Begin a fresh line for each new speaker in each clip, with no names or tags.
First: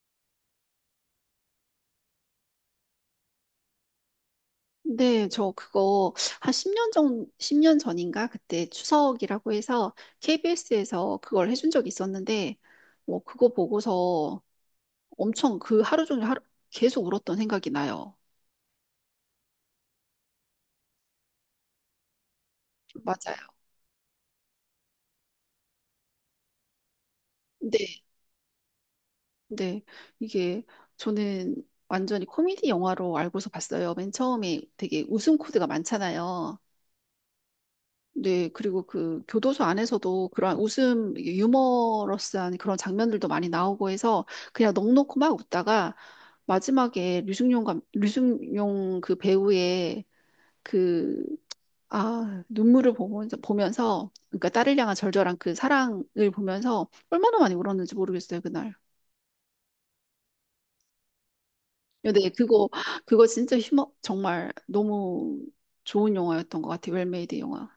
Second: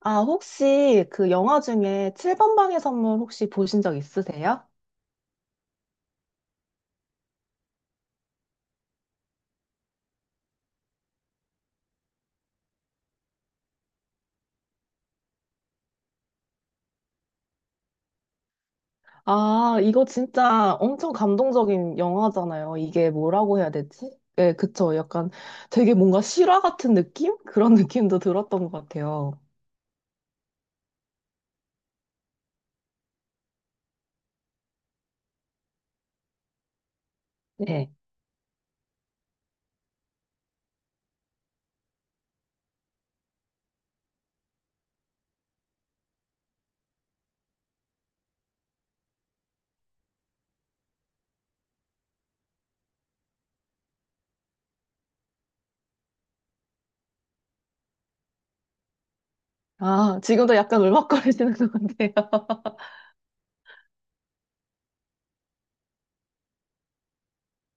아, 혹시 그 영화 중에 7번 방의 선물 혹시 보신 적 있으세요?
네, 저 그거 한 10년 전, 십 년 전인가? 그때 추석이라고 해서 KBS에서 그걸 해준 적이 있었는데, 그거 보고서 엄청 그 하루 종일 하루, 계속 울었던 생각이 나요.
아, 이거 진짜 엄청 감동적인 영화잖아요. 이게
맞아요.
뭐라고 해야 되지? 네, 그쵸. 약간 되게 뭔가 실화 같은 느낌? 그런
네,
느낌도 들었던 것 같아요.
네. 이게 저는 완전히 코미디 영화로 알고서 봤어요. 맨 처음에 되게 웃음 코드가 많잖아요.
네.
네, 그리고 그 교도소 안에서도 그러한 웃음, 유머러스한 그런 장면들도 많이 나오고 해서 그냥 넋놓고 막 웃다가 마지막에 류승용 그 배우의 그, 아, 눈물을 보면서, 그러니까 딸을 향한 절절한 그 사랑을 보면서 얼마나 많이 울었는지 모르겠어요, 그날.
아, 지금도 약간 울먹거리시는 것 같아요.
네 그거, 그거 정말 너무 좋은 영화였던 것 같아요, 웰메이드 영화.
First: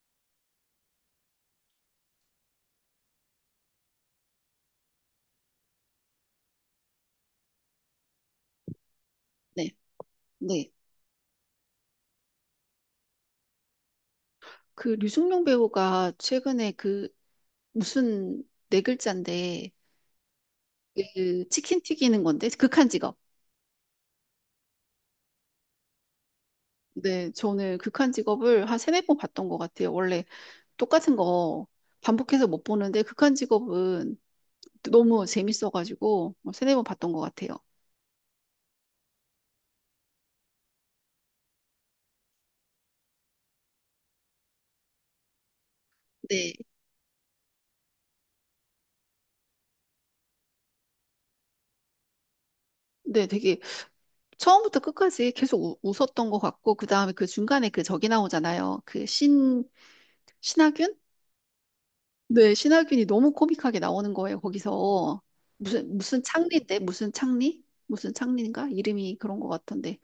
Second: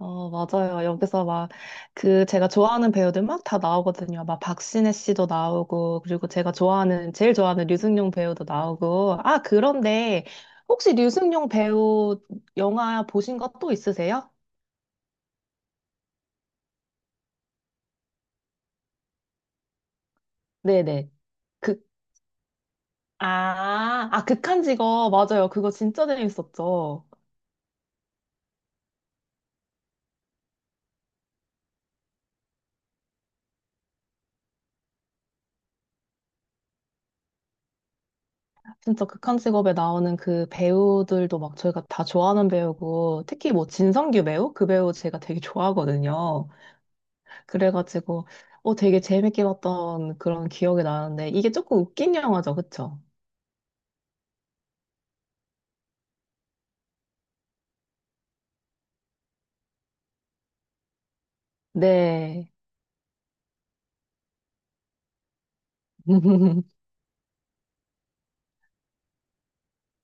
어, 맞아요. 여기서 막, 그, 제가 좋아하는 배우들 막 다 나오거든요. 막, 박신혜 씨도 나오고, 그리고 제가 좋아하는, 제일 좋아하는 류승룡 배우도 나오고. 아,
네,
그런데,
네.
혹시 류승룡 배우 영화 보신 거 또 있으세요?
그 류승룡 배우가 최근에 그 무슨 네 글자인데
네네.
그 치킨
극,
튀기는 건데 극한 직업.
아, 아, 극한 직업. 맞아요. 그거 진짜 재밌었죠.
네, 저는 극한 직업을 한 세네 번 봤던 것 같아요. 원래 똑같은 거 반복해서 못 보는데 극한 직업은 너무 재밌어가지고 뭐 세네 번 봤던 것 같아요.
진짜 극한 직업에 나오는 그 배우들도 막 저희가 다 좋아하는 배우고, 특히 뭐 진성규 배우? 그 배우 제가 되게 좋아하거든요.
네,
그래가지고 되게 재밌게 봤던 그런 기억이 나는데 이게 조금 웃긴 영화죠, 그쵸?
네, 되게 처음부터 끝까지 계속 웃었던 것 같고 그 다음에 그 중간에 그 저기 나오잖아요. 신하균?
네.
네, 신하균이 너무 코믹하게 나오는 거예요, 거기서. 무슨 창리인데? 무슨 창리? 무슨 창리인가? 이름이 그런 것 같던데.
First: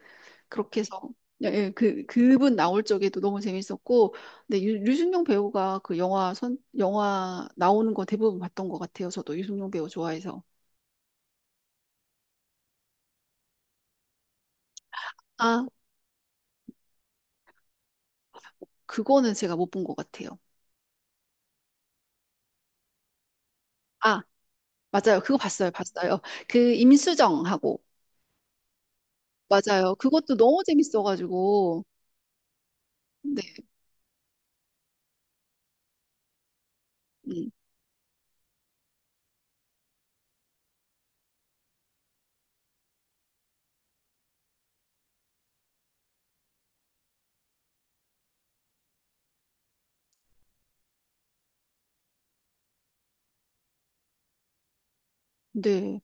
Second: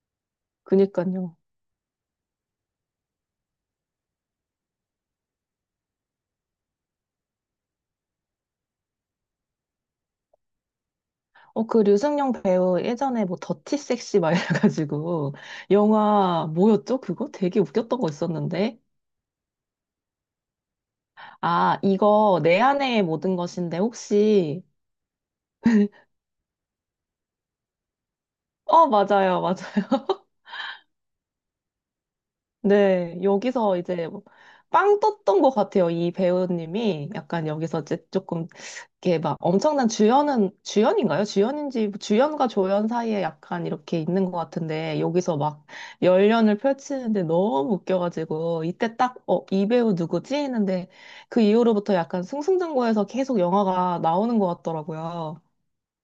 그렇게 해서,
그니까요.
예, 예, 그분 나올 적에도 너무 재밌었고, 근데 류승룡 배우가 그 영화 나오는 거 대부분 봤던 것 같아요, 저도. 유승룡 배우 좋아해서.
그 류승룡 배우 예전에 뭐 더티 섹시 막 이래가지고
아,
영화 뭐였죠? 그거 되게 웃겼던 거 있었는데.
그거는 제가 못 본 것 같아요.
아, 이거 내 안의 모든 것인데
아,
혹시
맞아요. 그거 봤어요. 그 임수정하고.
어, 맞아요. 맞아요.
맞아요. 그것도 너무 재밌어가지고.
네,
네,
여기서 이제 뭐빵 떴던 것 같아요. 이 배우님이 약간
음,
여기서 이제 조금 이렇게 막 엄청난 주연은 주연인가요? 주연인지 뭐 주연과 조연 사이에 약간 이렇게 있는 것 같은데 여기서 막 열연을 펼치는데 너무 웃겨가지고 이때 딱 어, 이 배우 누구지? 했는데 그 이후로부터 약간 승승장구해서 계속 영화가 나오는 것 같더라고요.
네.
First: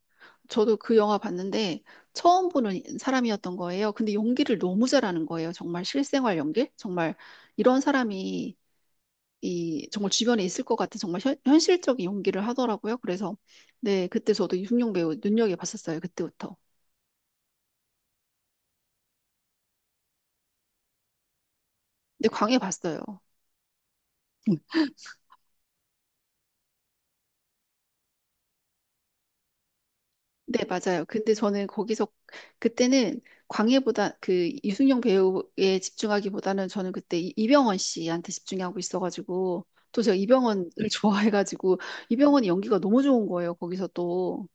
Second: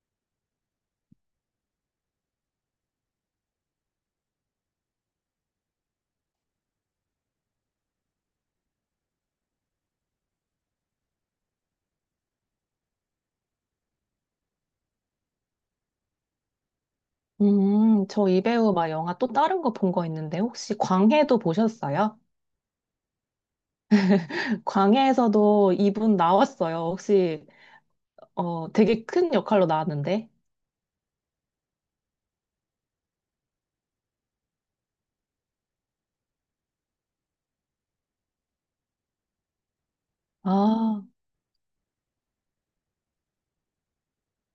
저도 그 영화 봤는데 처음 보는 사람이었던 거예요. 근데 연기를 너무 잘하는 거예요. 정말 실생활 연기? 정말 이런 사람이 이 정말 주변에 있을 것 같은 정말 실적인 연기를 하더라고요. 그래서 네, 그때 저도 이승용 배우 눈여겨 봤었어요. 그때부터.
저 이 배우 막 영화 또 다른 거 본 거 있는데 혹시 광해도 보셨어요?
근데 광해 봤어요.
광해에서도 이분 나왔어요. 혹시 되게 큰 역할로 나왔는데.
네, 맞아요. 근데 저는 거기서 그때는 광해보다 그 유승용 배우에 집중하기보다는 저는 그때 이병헌 씨한테 집중하고 있어가지고 또 제가 이병헌을 네.
아,
좋아해가지고 이병헌이 연기가 너무 좋은 거예요. 거기서 또.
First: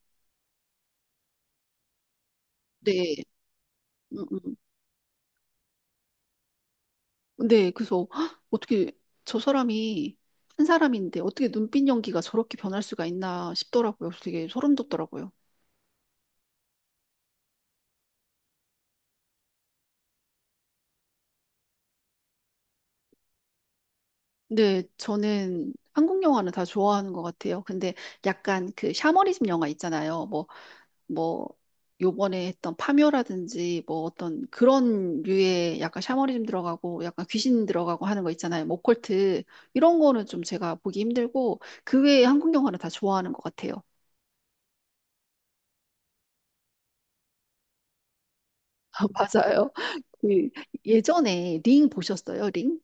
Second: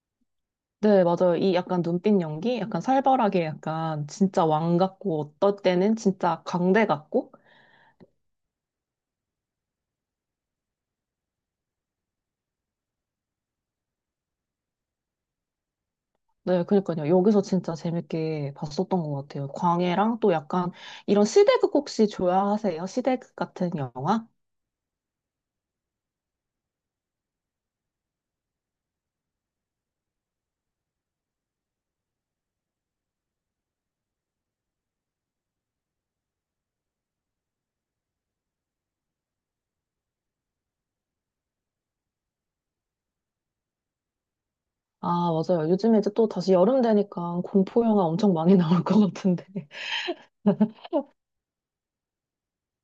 네, 맞아요. 이 약간 눈빛 연기, 약간
네.
살벌하게 약간
음,
진짜
음.
왕 같고 어떨 때는 진짜 광대 같고.
네, 그래서 헉, 어떻게 저 사람이 한 사람인데 어떻게 눈빛 연기가 저렇게 변할 수가 있나 싶더라고요. 그래서 되게 소름 돋더라고요.
네, 그러니까요. 여기서 진짜 재밌게 봤었던 것 같아요. 광해랑 또 약간 이런 시대극 혹시 좋아하세요? 시대극 같은 영화?
네, 저는 한국 영화는 다 좋아하는 것 같아요. 근데 약간 그 샤머니즘 영화 있잖아요. 뭐 요번에 했던 파묘라든지 뭐 어떤 그런 류의 약간 샤머니즘 들어가고 약간 귀신 들어가고 하는 거 있잖아요. 뭐 오컬트 이런 거는 좀 제가 보기 힘들고 그 외에 한국 영화는 다 좋아하는 것 같아요.
아, 맞아요. 요즘에 이제 또 다시 여름 되니까 공포 영화 엄청 많이 나올 것 같은데.
맞아요. 그 예전에 링 보셨어요? 링?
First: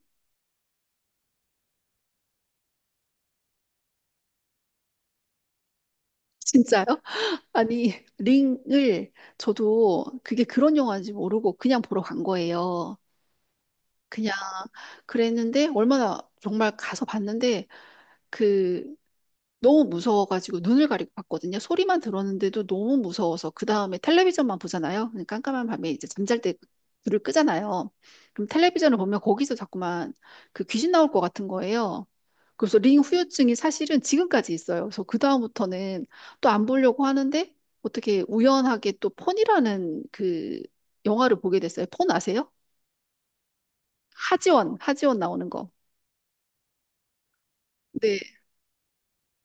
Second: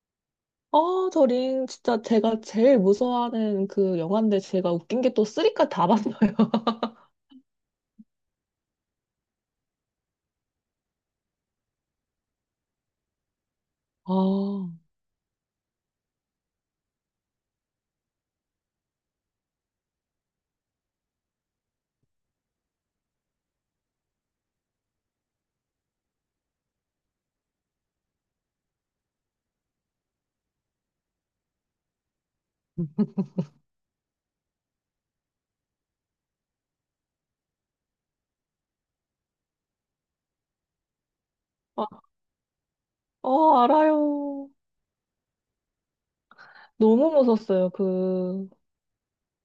아, 저링 진짜 제가 제일 무서워하는 그 영화인데 제가 웃긴 게 또 쓰리까지 다 봤어요.
진짜요? 아니 링을 저도 그게 그런 영화인지 모르고 그냥 보러 간 거예요. 그냥
아,
그랬는데 얼마나 정말 가서 봤는데 그 너무 무서워가지고 눈을 가리고 봤거든요. 소리만 들었는데도 너무 무서워서 그 다음에 텔레비전만 보잖아요. 근데 깜깜한 밤에 이제 잠잘 때 불을 끄잖아요. 그럼 텔레비전을 보면 거기서 자꾸만 그 귀신 나올 것 같은 거예요. 그래서 링
음.
후유증이 사실은 지금까지 있어요. 그래서 그 다음부터는 또 안 보려고 하는데 어떻게 우연하게 또 폰이라는 그 영화를 보게 됐어요.
아,
폰 아세요?
어, 알아요.
하지원 나오는 거.
너무 무서웠어요.
네.
그,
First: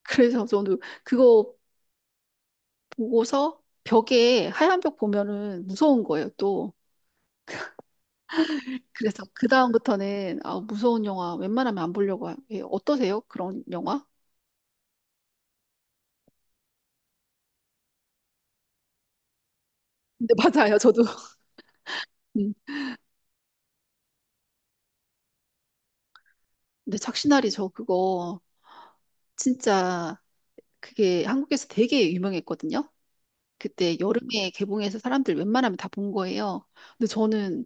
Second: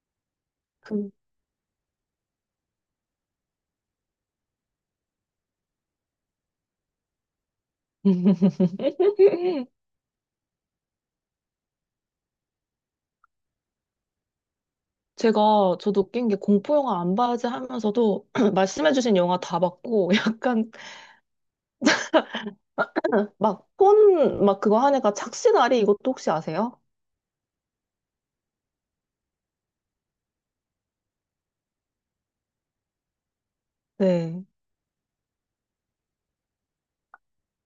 그래서 저도
그.
그거 보고서 벽에 하얀 벽 보면은 무서운 거예요, 또. 그래서 그다음부터는 아, 무서운 영화 웬만하면 안 보려고 해요. 예, 어떠세요? 그런 영화?
제가 저도 웃긴 게 공포 영화 안 봐야지 하면서도 말씀해주신 영화 다 봤고
근데
약간
맞아요, 저도. 음.
막 폰 막 그거 하니까 착시나리 이것도 혹시 아세요?
근데 착신아리 저 그거 진짜 그게 한국에서 되게 유명했거든요. 그때
네.
여름에 개봉해서 사람들 웬만하면 다 본 거예요. 근데 저는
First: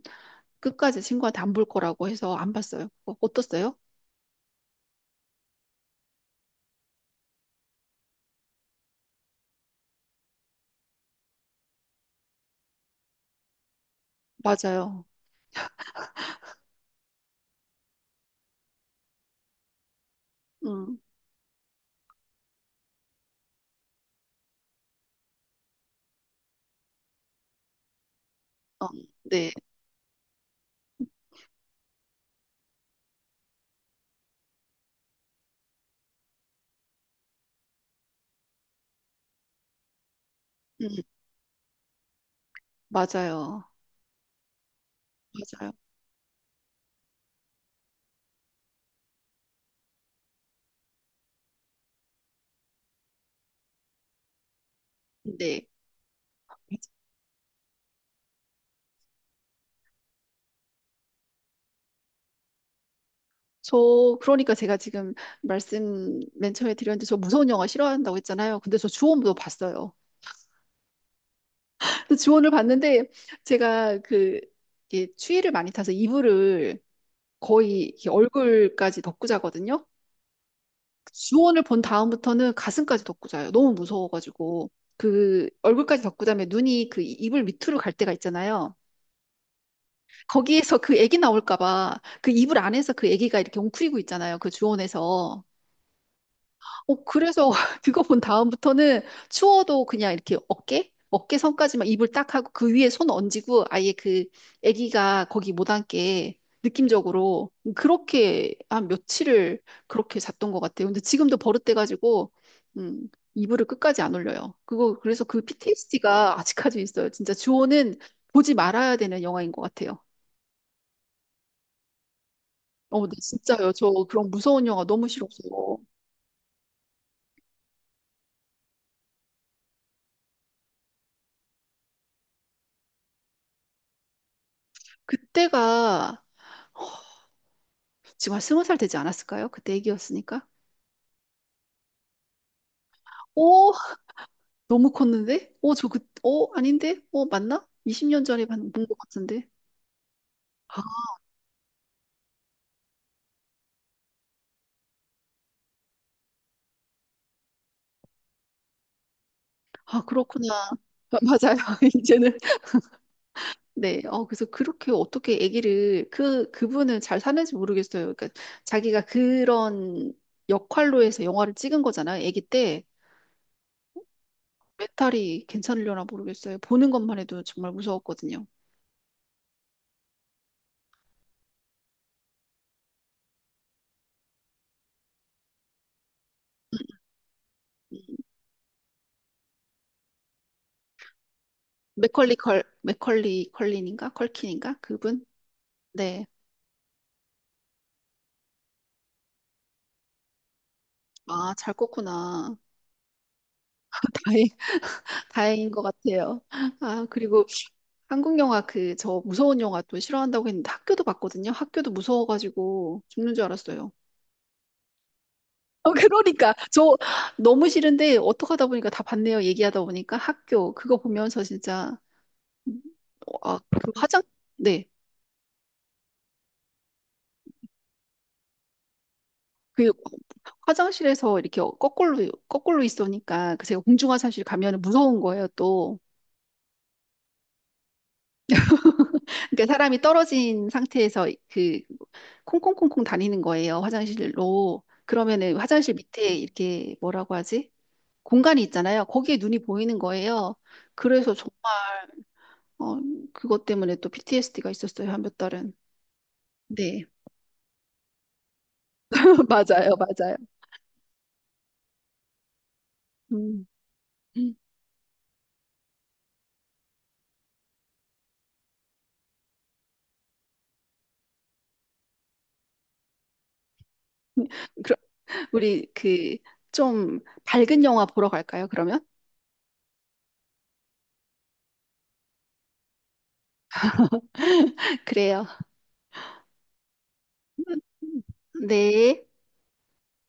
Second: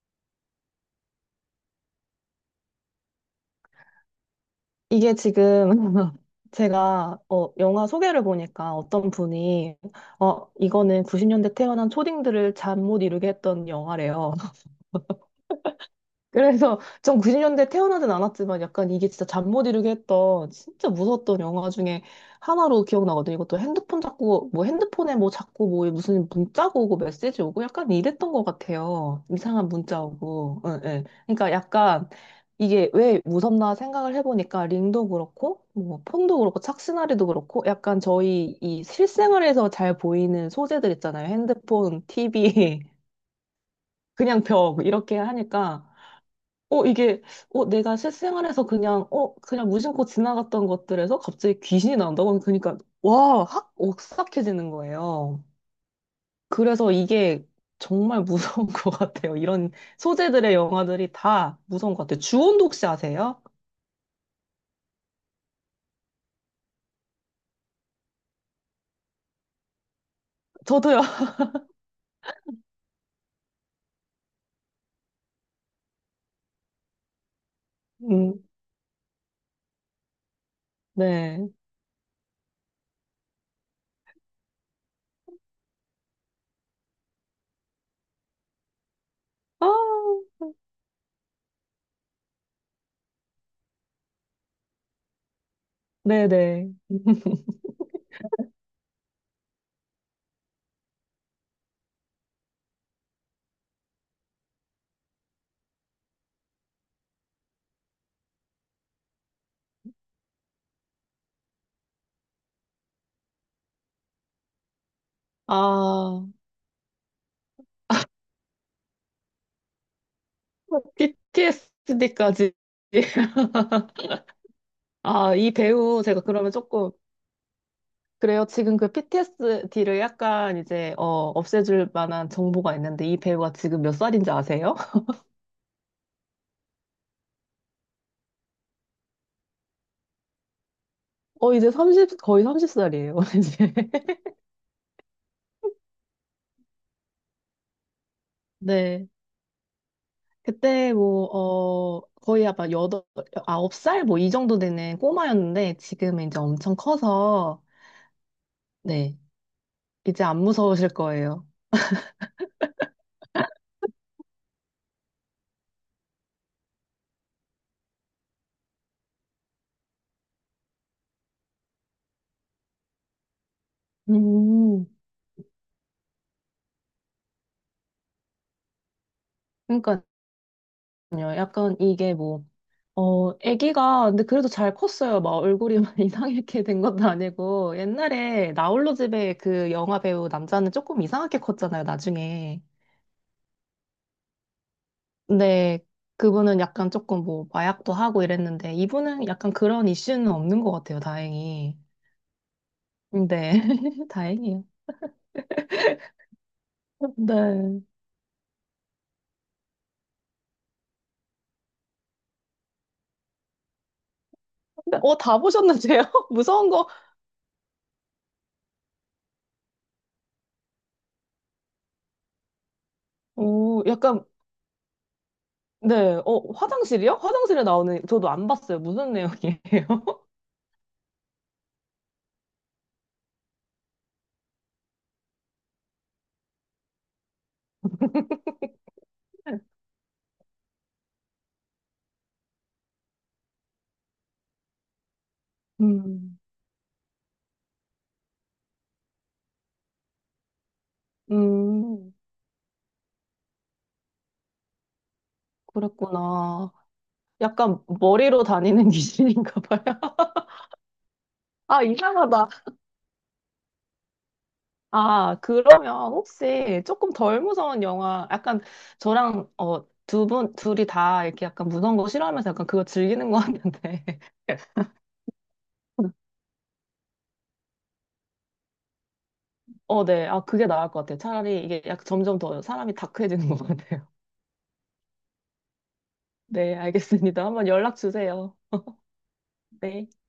끝까지 친구한테 안 볼 거라고 해서 안 봤어요. 그거 어떻어요?
이게 지금 제가 어, 영화 소개를 보니까 어떤 분이 어, 이거는 90년대 태어난 초딩들을 잠 못 이루게 했던 영화래요.
맞아요.
그래서 전 90년대 태어나진 않았지만 약간 이게 진짜 잠 못 이루게 했던 진짜
음,
무서웠던 영화 중에 하나로 기억나거든요. 이것도 핸드폰 자꾸 뭐 핸드폰에 뭐 자꾸 뭐 무슨 문자가 오고 메시지 오고 약간 이랬던 것
어,
같아요.
네,
이상한 문자 오고. 예예. 그러니까 약간 이게 왜 무섭나 생각을 해보니까 링도 그렇고 뭐 폰도 그렇고 착신아리도 그렇고 약간 저희 이 실생활에서 잘 보이는
음,
소재들 있잖아요. 핸드폰, TV,
맞아요.
그냥 벽 이렇게
맞아요.
하니까 어, 이게, 어, 내가 실생활에서 그냥, 어, 그냥 무심코 지나갔던 것들에서 갑자기 귀신이 나온다고 그러니까, 와, 확 오싹해지는 거예요.
네.
그래서 이게 정말 무서운 것 같아요. 이런 소재들의 영화들이 다 무서운 것 같아요. 주온도 혹시 아세요?
저 그러니까 제가 지금 말씀 맨 처음에 드렸는데 저 무서운 영화 싫어한다고 했잖아요. 근데 저 주원도 봤어요.
저도요.
근데 주원을 봤는데 제가 그 이게 추위를 많이 타서 이불을 거의 이렇게
음,
얼굴까지 덮고 자거든요.
네.
주원을 본 다음부터는 가슴까지 덮고 자요. 너무 무서워가지고 그 얼굴까지 덮고 자면 눈이 그 이불 밑으로 갈 때가 있잖아요.
아,
거기에서 그 애기 나올까 봐 그 이불 안에서 그 애기가 이렇게 웅크리고 있잖아요. 그 주원에서.
네네.
어, 그래서 그거 본 다음부터는 추워도 그냥 이렇게 어깨? 어깨 선까지만 이불 딱 하고 그 위에 손 얹이고 아예 그 아기가 거기 못 앉게 느낌적으로 그렇게 한 며칠을 그렇게 잤던 것 같아요. 근데 지금도 버릇돼가지고, 음, 이불을 끝까지 안 올려요. 그거, 그래서 그
아,
PTSD가 아직까지 있어요. 진짜 주호는 보지 말아야 되는 영화인 것 같아요.
뭐, b t s d 까지
어, 나 진짜요. 저 그런 무서운 영화 너무
아,
싫어서.
이 배우 제가 그러면 조금, 그래요. 지금 그 PTSD를 약간 이제 어, 없애줄 만한 정보가 있는데 이 배우가 지금 몇 살인지 아세요?
그때가 지금 한 스무 살 되지 않았을까요? 그때 애기였으니까.
이제 30 거의 30살이에요.
오,
이제.
너무 컸는데? 오, 아닌데? 오, 맞나? 20년 전에 본 것
네.
같은데. 아,
그때 뭐 거의 아마 여덟 아홉 살 뭐 이 정도 되는 꼬마였는데 지금은 이제 엄청 커서 네.
아,
이제 안
그렇구나.
무서우실
아,
거예요.
맞아요. 이제는. 네. 어, 그래서 그렇게 어떻게 아기를, 그, 그분은 잘 사는지 모르겠어요. 그러니까 자기가 그런 역할로 해서 영화를 찍은 거잖아요. 아기 때.
음.
멘탈이 괜찮으려나 모르겠어요. 보는 것만 해도 정말 무서웠거든요.
그러니까요. 약간 이게 뭐 어, 아기가 근데 그래도 잘 컸어요. 막 얼굴이 막 이상하게
음,
된 것도 아니고
음.
옛날에 나 홀로 집에 그 영화 배우 남자는 조금 이상하게 컸잖아요. 나중에.
맥컬리 컬린인가? 컬킨인가? 그분?
근데
네.
그분은 약간 조금 뭐 마약도 하고 이랬는데 이분은 약간 그런 이슈는 없는 것 같아요.
아, 잘
다행히.
껐구나.
네,
다행,
다행이에요.
다행인 것 같아요. 아, 그리고
네.
저 무서운 영화 또 싫어한다고 했는데 학교도 봤거든요. 학교도 무서워가지고 죽는 줄 알았어요.
근데 어, 다
어,
보셨는데요?
그러니까.
무서운 거.
저 너무 싫은데 어떡하다 보니까 다 봤네요. 얘기하다 보니까 학교, 그거 보면서 진짜, 음, 아,
어,
그 화장,
약간
네.
네. 어, 화장실이요? 화장실에 나오는 저도 안 봤어요. 무슨 내용이에요?
그 화장실에서 이렇게 거꾸로 있으니까 그 제가 공중화장실 가면 무서운 거예요, 또. 그러니까 사람이 떨어진 상태에서 그 콩콩콩콩 다니는 거예요, 화장실로. 그러면은 화장실 밑에
음,
이렇게 뭐라고 하지? 공간이 있잖아요. 거기에 눈이 보이는 거예요. 그래서 정말
음.
어, 그것 때문에 또 PTSD가 있었어요, 한 몇 달은.
그랬구나.
네,
약간 머리로 다니는 귀신인가 봐요.
맞아요.
아, 이상하다.
음. 음.
아, 그러면 혹시 조금 덜 무서운 영화, 약간 저랑 어, 두 분, 둘이 다 이렇게 약간 무서운 거 싫어하면서 약간 그거 즐기는 거 같는데.
그럼 우리 그 좀 밝은 영화 보러 갈까요, 그러면?
어, 네. 아, 그게 나을 것 같아요. 차라리 이게 약 점점 더 사람이 다크해지는 것 같아요.
그래요.
네, 알겠습니다. 한번 연락 주세요.
네.
네.